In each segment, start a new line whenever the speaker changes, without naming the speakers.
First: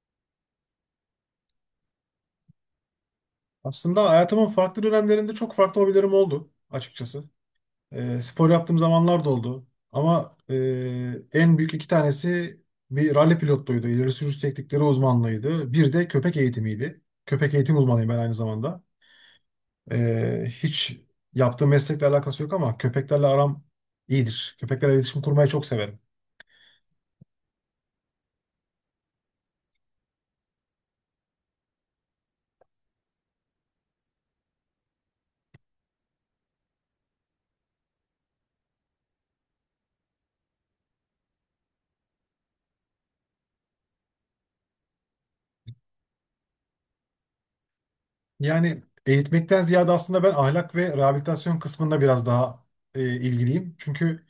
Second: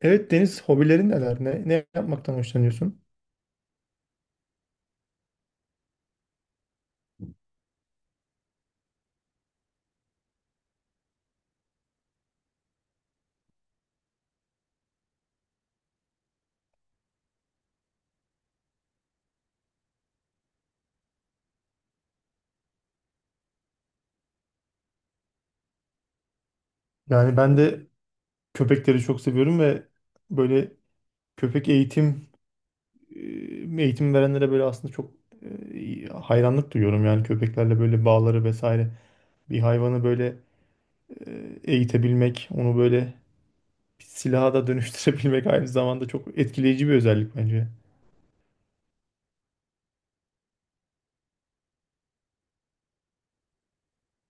Evet Deniz, hobilerin neler? Ne yapmaktan hoşlanıyorsun?
Aslında hayatımın farklı dönemlerinde çok farklı hobilerim oldu açıkçası. Spor yaptığım zamanlar da oldu. Ama en büyük iki tanesi bir ralli pilotluydu. İleri sürüş teknikleri uzmanlığıydı. Bir de köpek eğitimiydi. Köpek eğitim uzmanıyım ben aynı zamanda. Hiç yaptığım meslekle alakası yok ama köpeklerle aram iyidir. Köpeklerle iletişim kurmayı çok severim.
Yani ben de köpekleri çok seviyorum ve böyle köpek eğitim verenlere böyle aslında çok hayranlık duyuyorum. Yani köpeklerle böyle bağları vesaire. Bir hayvanı böyle eğitebilmek, onu böyle bir silaha da dönüştürebilmek aynı zamanda çok etkileyici bir özellik bence.
Yani eğitmekten ziyade aslında ben ahlak ve rehabilitasyon kısmında biraz daha ilgiliyim. Çünkü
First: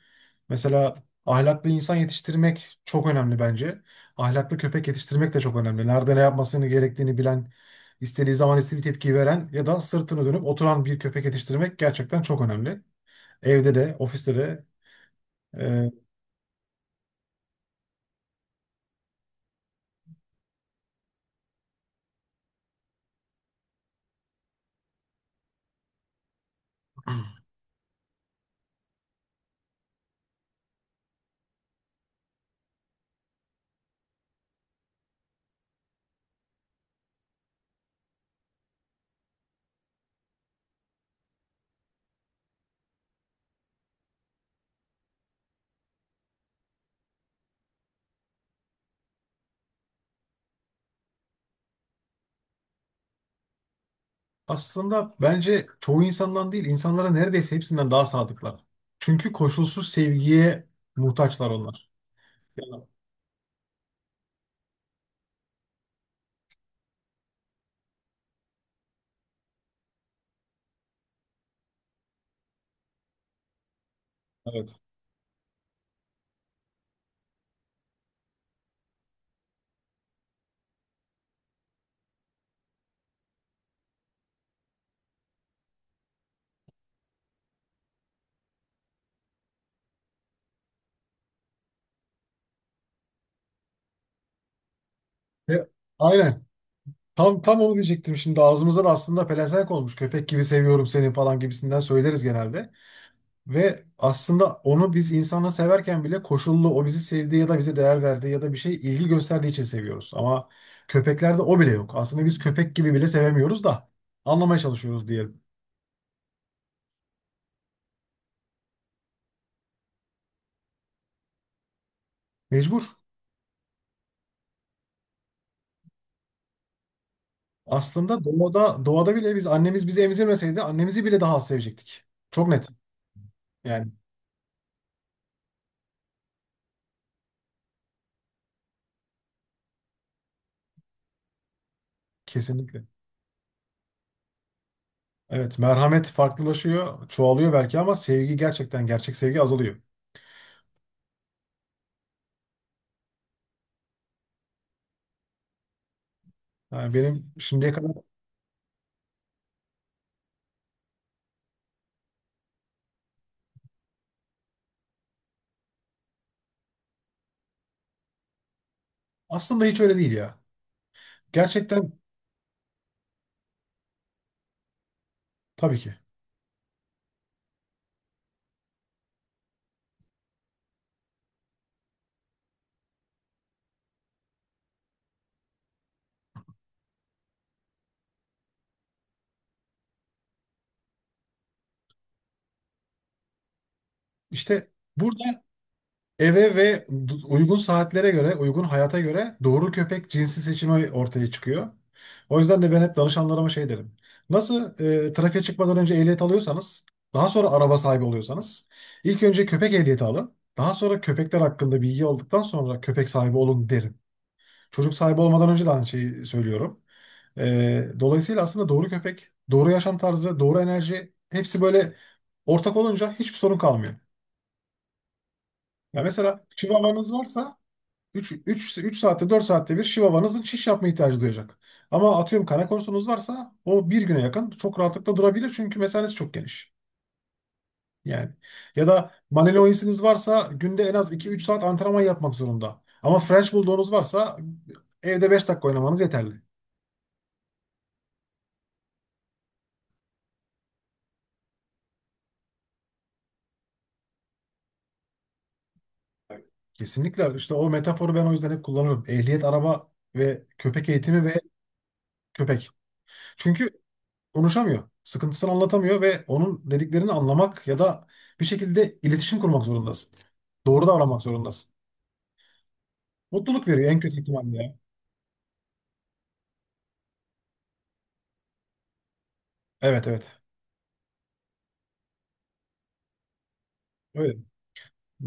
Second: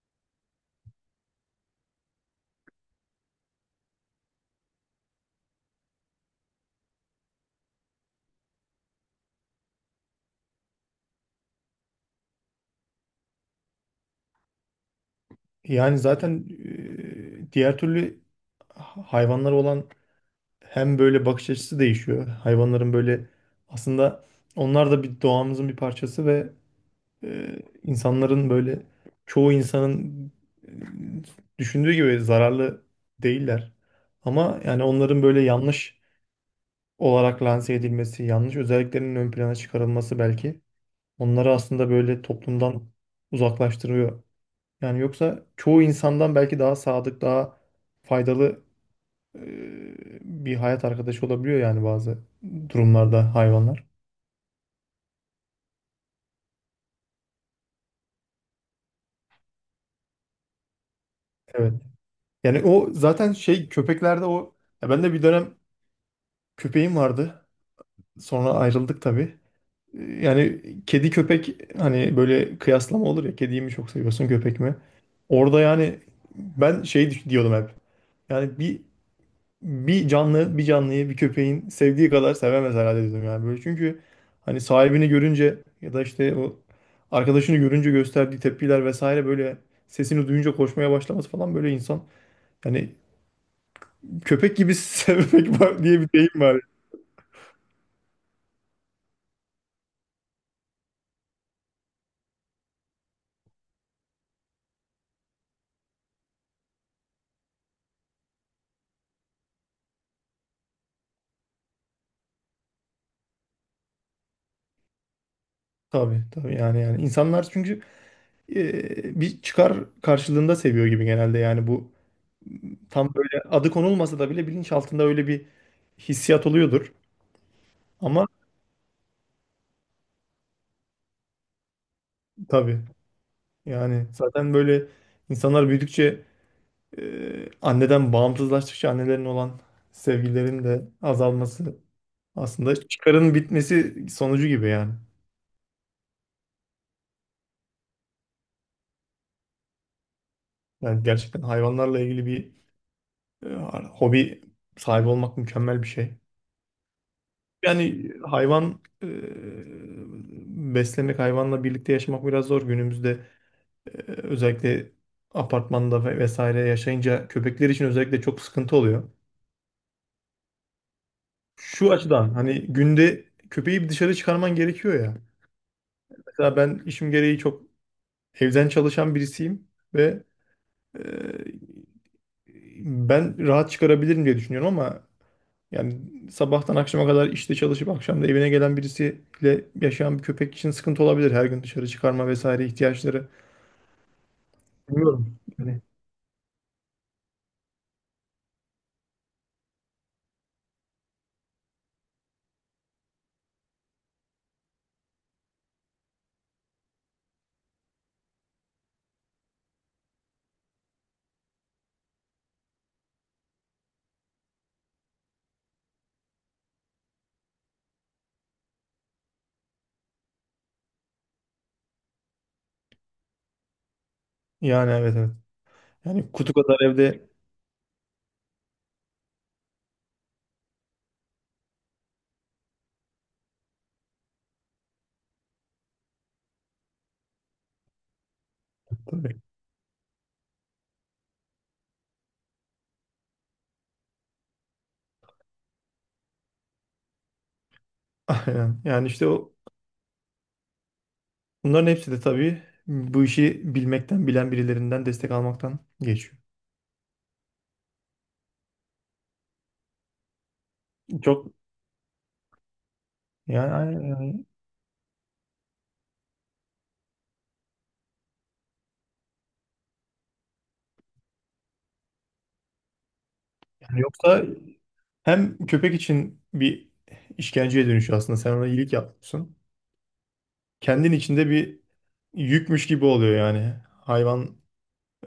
mesela ahlaklı insan yetiştirmek çok önemli bence. Ahlaklı köpek yetiştirmek de çok önemli. Nerede ne yapmasını gerektiğini bilen, istediği zaman istediği tepkiyi veren ya da sırtını dönüp oturan bir köpek yetiştirmek gerçekten çok önemli. Evde de, ofiste de. e,
Yani zaten diğer türlü hayvanlara olan hem böyle bakış açısı değişiyor. Hayvanların böyle aslında onlar da bir doğamızın bir parçası ve insanların böyle çoğu insanın düşündüğü gibi zararlı değiller. Ama yani onların böyle yanlış olarak lanse edilmesi, yanlış özelliklerinin ön plana çıkarılması belki onları aslında böyle toplumdan uzaklaştırıyor. Yani yoksa çoğu insandan belki daha sadık, daha faydalı e, bir hayat arkadaşı olabiliyor yani bazı durumlarda hayvanlar.
Aslında bence çoğu insandan değil, insanlara neredeyse hepsinden daha sadıklar. Çünkü koşulsuz sevgiye muhtaçlar
Evet.
onlar.
Yani
Yani,
o zaten şey köpeklerde o ya, ben de bir dönem köpeğim vardı. Sonra ayrıldık tabii. Yani kedi köpek hani böyle kıyaslama olur ya, kediyi mi çok seviyorsun köpek mi?
evet.
Orada yani ben şey diyordum hep. Yani bir canlı bir canlıyı bir köpeğin sevdiği kadar sevemez herhalde dedim yani böyle. Çünkü hani sahibini görünce ya da işte o arkadaşını görünce gösterdiği tepkiler vesaire, böyle sesini duyunca koşmaya başlaması falan, böyle insan yani, köpek gibi
E,
sevmek var diye bir deyim
aynen.
var.
Tam onu diyecektim şimdi. Ağzımıza da aslında pelesenk olmuş. "Köpek gibi seviyorum seni" falan gibisinden söyleriz genelde. Ve aslında onu biz insanla severken bile koşullu, o bizi sevdiği ya da bize değer verdiği ya da bir şey ilgi gösterdiği için seviyoruz. Ama köpeklerde o bile yok. Aslında biz köpek gibi bile sevemiyoruz da anlamaya çalışıyoruz diyelim.
Tabii tabii, yani insanlar çünkü bir çıkar karşılığında seviyor gibi genelde. Yani bu
Mecbur.
tam böyle adı konulmasa da bile bilinçaltında öyle bir hissiyat oluyordur.
Aslında
Ama
doğada bile biz annemiz bizi emzirmeseydi annemizi bile daha az sevecektik. Çok net.
tabii,
Yani
yani zaten böyle insanlar büyüdükçe, e, anneden bağımsızlaştıkça annelerin olan sevgilerin de azalması
kesinlikle.
aslında çıkarın bitmesi sonucu gibi yani.
Evet, merhamet farklılaşıyor, çoğalıyor belki ama sevgi gerçekten, gerçek sevgi azalıyor.
Yani gerçekten hayvanlarla ilgili bir e, hobi sahibi olmak mükemmel bir şey.
Yani benim şimdiye kadar
Yani beslemek, hayvanla birlikte yaşamak biraz zor günümüzde. Özellikle apartmanda ve vesaire yaşayınca köpekler için özellikle çok sıkıntı oluyor.
aslında hiç öyle değil ya. Gerçekten,
Şu açıdan, hani günde köpeği bir dışarı çıkarman gerekiyor ya.
tabii ki.
Mesela ben işim gereği çok evden çalışan birisiyim ve e, ben rahat çıkarabilirim diye düşünüyorum ama yani sabahtan akşama kadar işte çalışıp akşam da evine gelen birisiyle yaşayan bir köpek için sıkıntı olabilir. Her gün dışarı çıkarma vesaire ihtiyaçları.
İşte
Bilmiyorum.
burada
Yani,
eve ve uygun saatlere göre, uygun hayata göre doğru köpek cinsi seçimi ortaya çıkıyor. O yüzden de ben hep danışanlarıma şey derim. Nasıl trafiğe çıkmadan önce ehliyet alıyorsanız, daha sonra araba sahibi oluyorsanız, ilk önce köpek ehliyeti alın. Daha sonra köpekler hakkında bilgi aldıktan sonra köpek sahibi olun derim. Çocuk sahibi olmadan önce de aynı şeyi söylüyorum. Dolayısıyla aslında doğru köpek, doğru yaşam tarzı, doğru enerji hepsi böyle ortak olunca hiçbir sorun kalmıyor.
yani evet, evet.
Ya
Yani
mesela
kutu kadar
Chihuahua'nız
evde
varsa 3, 3 3 saatte, 4 saatte bir Chihuahua'nızın şiş yapma ihtiyacı duyacak. Ama atıyorum kana korsunuz varsa o bir güne yakın çok rahatlıkla durabilir çünkü mesanesi çok geniş. Yani ya da
tabii.
Malinois'iniz varsa günde en az iki üç saat antrenman yapmak zorunda. Ama French Bulldog'unuz varsa evde 5 dakika oynamanız yeterli.
Aynen. Yani işte o, bunların hepsi de tabii bu işi bilmekten, bilen birilerinden destek almaktan geçiyor.
Kesinlikle, işte o metaforu ben o yüzden hep kullanıyorum. Ehliyet, araba ve köpek eğitimi ve
Çok
köpek. Çünkü
yani, yani
konuşamıyor. Sıkıntısını anlatamıyor ve onun dediklerini anlamak ya da bir şekilde iletişim kurmak zorundasın. Doğru davranmak zorundasın. Mutluluk veriyor en
yani,
kötü
yoksa
ihtimalle, ya.
hem köpek için bir işkenceye dönüşüyor aslında. Sen ona iyilik yapıyorsun.
Evet, evet.
Kendin içinde bir yükmüş gibi oluyor yani.
Öyle.
Hayvan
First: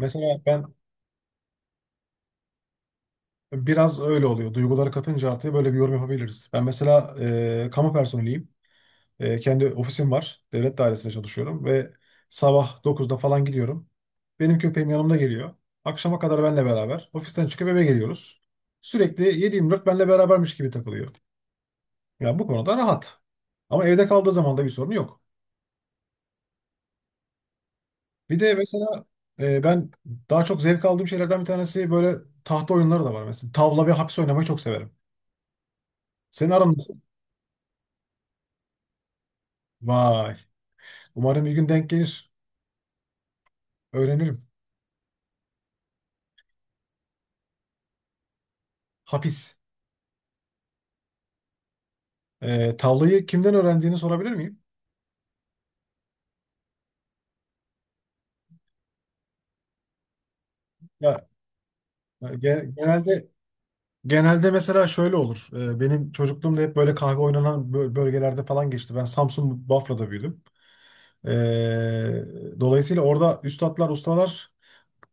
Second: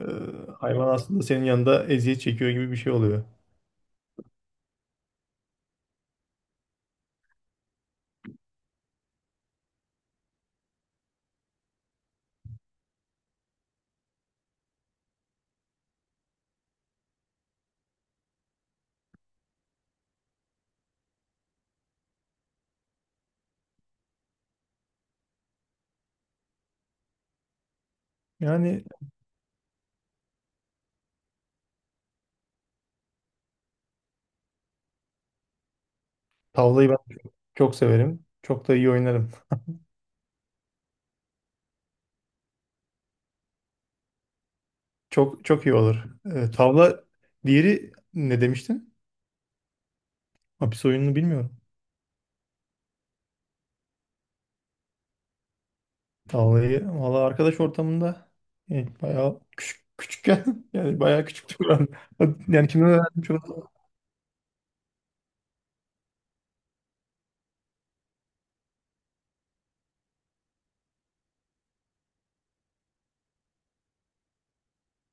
e,
ben
hayvan aslında senin yanında eziyet çekiyor gibi bir şey oluyor.
biraz öyle oluyor. Duyguları katınca artıya böyle bir yorum yapabiliriz. Ben mesela kamu personeliyim. Kendi ofisim var. Devlet dairesinde çalışıyorum ve sabah 9'da falan gidiyorum. Benim köpeğim yanımda geliyor. Akşama kadar benle beraber. Ofisten çıkıp eve geliyoruz. Sürekli 7-24 benle berabermiş gibi takılıyor. Yani bu konuda rahat. Ama evde kaldığı zaman da bir sorun yok. Bir de
Yani
mesela ben daha çok zevk aldığım şeylerden bir tanesi böyle tahta oyunları da var. Mesela tavla ve hapis oynamayı çok severim. Senin aran
tavlayı
nasıl?
ben çok çok severim. Çok da iyi oynarım.
Vay. Umarım bir gün denk gelir. Öğrenirim.
Çok çok iyi olur. Tavla, diğeri ne demiştin?
Hapis.
Hapis oyununu bilmiyorum.
Tavlayı kimden öğrendiğini sorabilir miyim?
Tavlayı valla arkadaş ortamında, yani bayağı küçük küçükken yani bayağı
Ya
küçüktü Kur'an.
Ya
Yani
gen-
kimden öğrendim
Genelde
çok.
genelde mesela şöyle olur. Benim çocukluğumda hep böyle kahve oynanan bölgelerde falan geçti. Ben Samsun Bafra'da büyüdüm. Ee, Dolayısıyla orada üstatlar, ustalar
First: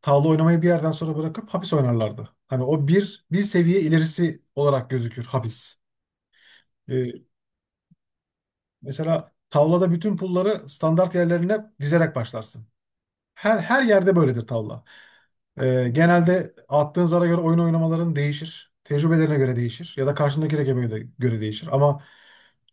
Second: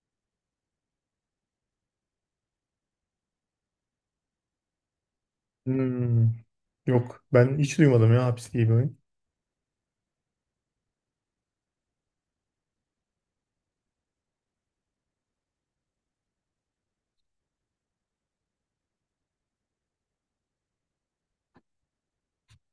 tavla oynamayı bir yerden sonra bırakıp hapis oynarlardı. Hani o bir seviye ilerisi olarak gözükür hapis.
Hmm, yok
Ee,
ben hiç duymadım ya hapis diye bir oyun.
Mesela tavlada bütün pulları standart yerlerine dizerek başlarsın. Her yerde böyledir tavla. Genelde attığın zara göre oyun oynamaların değişir. Tecrübelerine göre değişir. Ya da karşındaki rakibe göre değişir. Ama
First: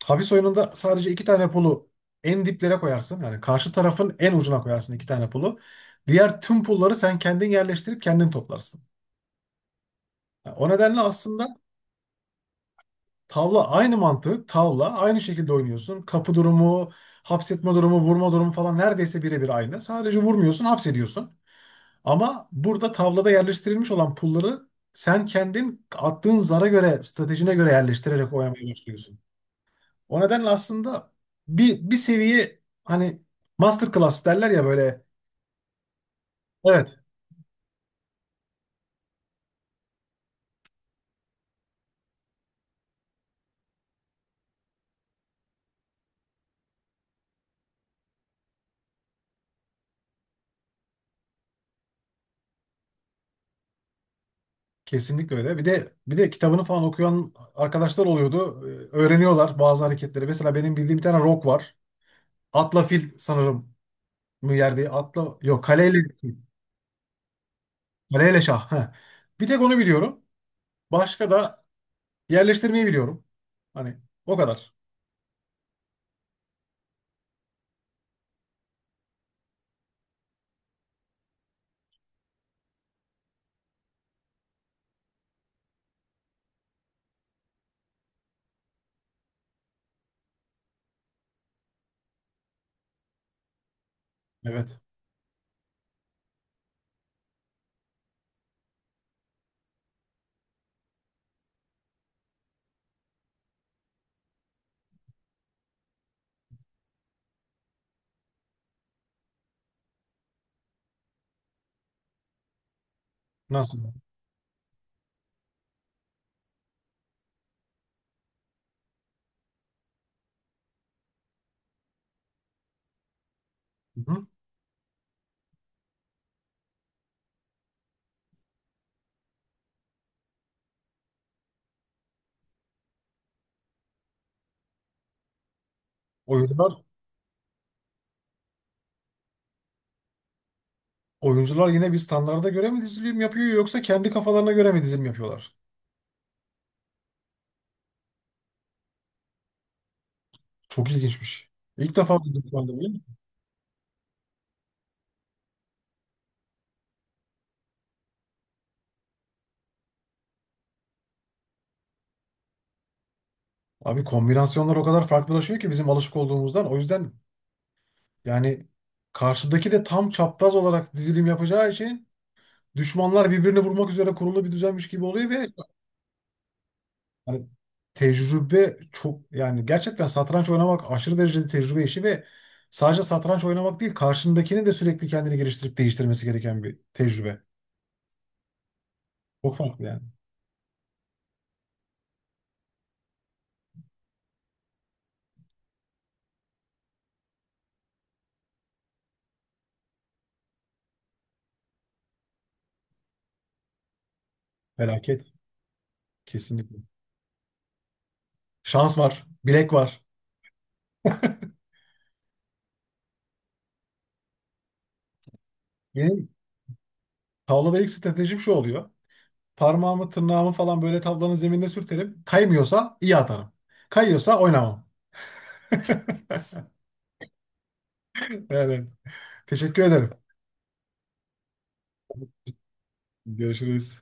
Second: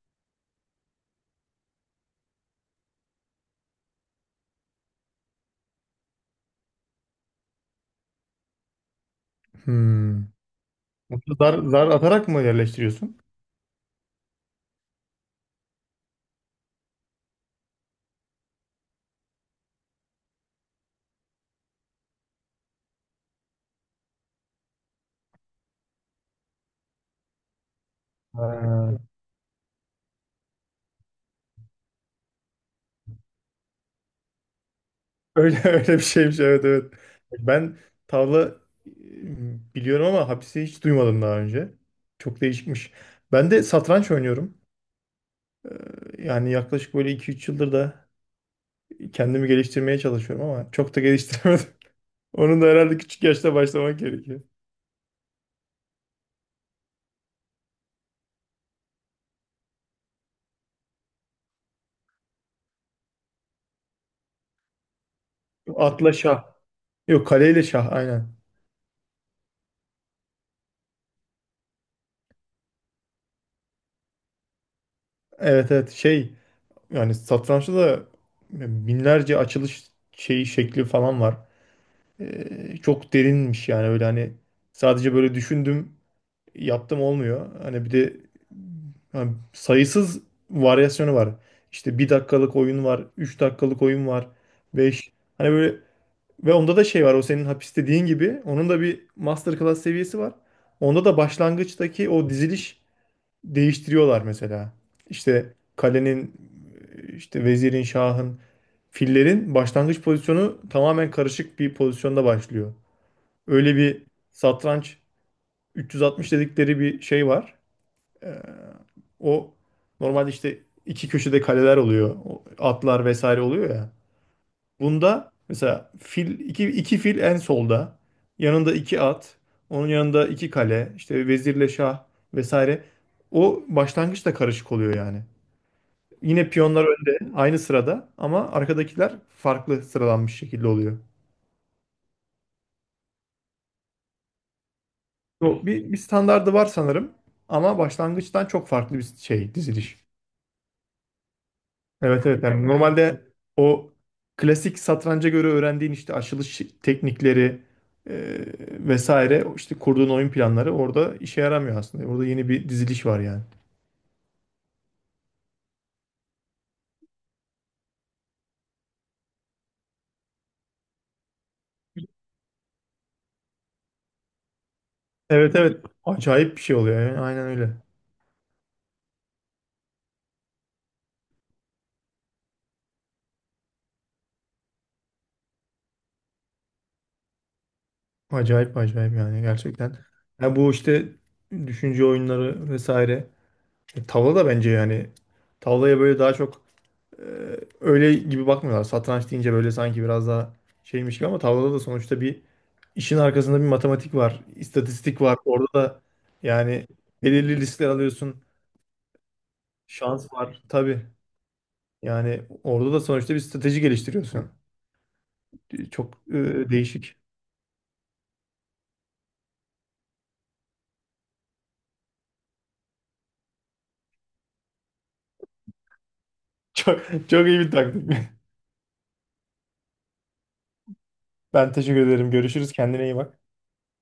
hapis oyununda sadece iki tane pulu en diplere koyarsın. Yani karşı tarafın en ucuna koyarsın iki tane pulu. Diğer tüm pulları sen kendin yerleştirip kendin toplarsın.
Hmm.
Yani o nedenle aslında
Zar atarak mı yerleştiriyorsun?
tavla aynı mantık. Tavla aynı şekilde oynuyorsun. Kapı durumu, hapsetme durumu, vurma durumu falan neredeyse birebir aynı. Sadece vurmuyorsun, hapsediyorsun. Ama burada tavlada yerleştirilmiş olan pulları sen kendin attığın zara göre, stratejine göre yerleştirerek oynamaya
Ha.
başlıyorsun. O nedenle aslında bir seviye, hani masterclass derler ya, böyle.
Öyle öyle bir şeymiş, evet evet.
Evet,
Ben tavla biliyorum ama hapisi hiç duymadım daha önce. Çok değişikmiş. Ben de satranç oynuyorum. Yani yaklaşık böyle 2-3 yıldır da kendimi geliştirmeye çalışıyorum ama çok da geliştiremedim. Onun da herhalde küçük yaşta başlamak gerekiyor.
kesinlikle öyle. Bir de kitabını falan okuyan arkadaşlar oluyordu. Öğreniyorlar bazı hareketleri. Mesela benim bildiğim bir tane rock var. Atla fil sanırım mı yerde? Atla, yok, kaleyle
Atla şah. Yok, kaleyle şah aynen.
kaleyle şah. Heh. Bir tek onu biliyorum. Başka da yerleştirmeyi biliyorum. Hani o kadar.
Evet evet, şey yani satrançta da binlerce açılış şeyi şekli falan var. Çok derinmiş yani, öyle hani sadece böyle düşündüm yaptım olmuyor. Hani bir de hani sayısız varyasyonu var. İşte 1 dakikalık oyun var, 3 dakikalık oyun var,
Evet.
5. Hani böyle, ve onda da şey var, o senin hapis dediğin gibi onun da bir masterclass seviyesi var. Onda da başlangıçtaki o diziliş değiştiriyorlar mesela. İşte kalenin, işte vezirin, şahın, fillerin başlangıç pozisyonu tamamen karışık bir pozisyonda başlıyor. Öyle
Nasıl?
bir satranç 360 dedikleri bir şey var. Ee, O normalde işte iki köşede kaleler oluyor, o atlar vesaire oluyor ya.
Hı-hı.
Bunda mesela iki fil en solda. Yanında iki at. Onun yanında iki kale. İşte vezirle şah vesaire. O başlangıç da karışık oluyor yani. Yine
Oyuncular
piyonlar önde aynı sırada ama arkadakiler farklı sıralanmış şekilde oluyor.
oyuncular yine bir standarda göre mi dizilim yapıyor yoksa kendi kafalarına göre mi dizilim yapıyorlar?
Bu bir standardı var sanırım ama başlangıçtan çok farklı bir şey diziliş.
Çok ilginçmiş. İlk defa
Evet
duydum
evet
şu
yani
anda bunu.
normalde o klasik satranca göre öğrendiğin işte açılış teknikleri, e, vesaire işte kurduğun oyun planları orada işe yaramıyor aslında. Orada yeni bir diziliş var yani.
Abi, kombinasyonlar o kadar farklılaşıyor ki bizim alışık olduğumuzdan. O yüzden yani karşıdaki de tam çapraz olarak dizilim yapacağı için düşmanlar birbirini vurmak üzere kurulu bir düzenmiş gibi oluyor ve
Evet evet, acayip bir şey oluyor yani,
hani
aynen öyle.
tecrübe çok, yani gerçekten satranç oynamak aşırı derecede tecrübe işi ve sadece satranç oynamak değil, karşındakini de sürekli kendini geliştirip değiştirmesi gereken bir tecrübe.
Acayip acayip yani
Çok farklı
gerçekten.
yani.
Ya bu işte düşünce oyunları vesaire. Tavla da bence yani, tavlaya böyle daha çok e, öyle gibi bakmıyorlar. Satranç deyince böyle sanki biraz daha şeymiş gibi, ama tavlada da sonuçta bir, işin arkasında bir matematik var,
Felaket.
istatistik var. Orada da
Kesinlikle.
yani belirli riskler alıyorsun.
Şans var. Bilek var.
Şans var tabii. Yani orada da sonuçta bir strateji geliştiriyorsun. Çok
Benim
değişik.
tavlada ilk stratejim şu oluyor. Parmağımı, tırnağımı falan böyle tavlanın zeminine sürterim. Kaymıyorsa iyi atarım. Kayıyorsa oynamam.
Çok, çok iyi bir taktik.
Evet. Teşekkür ederim.
Ben teşekkür ederim. Görüşürüz. Kendine iyi bak.
Görüşürüz.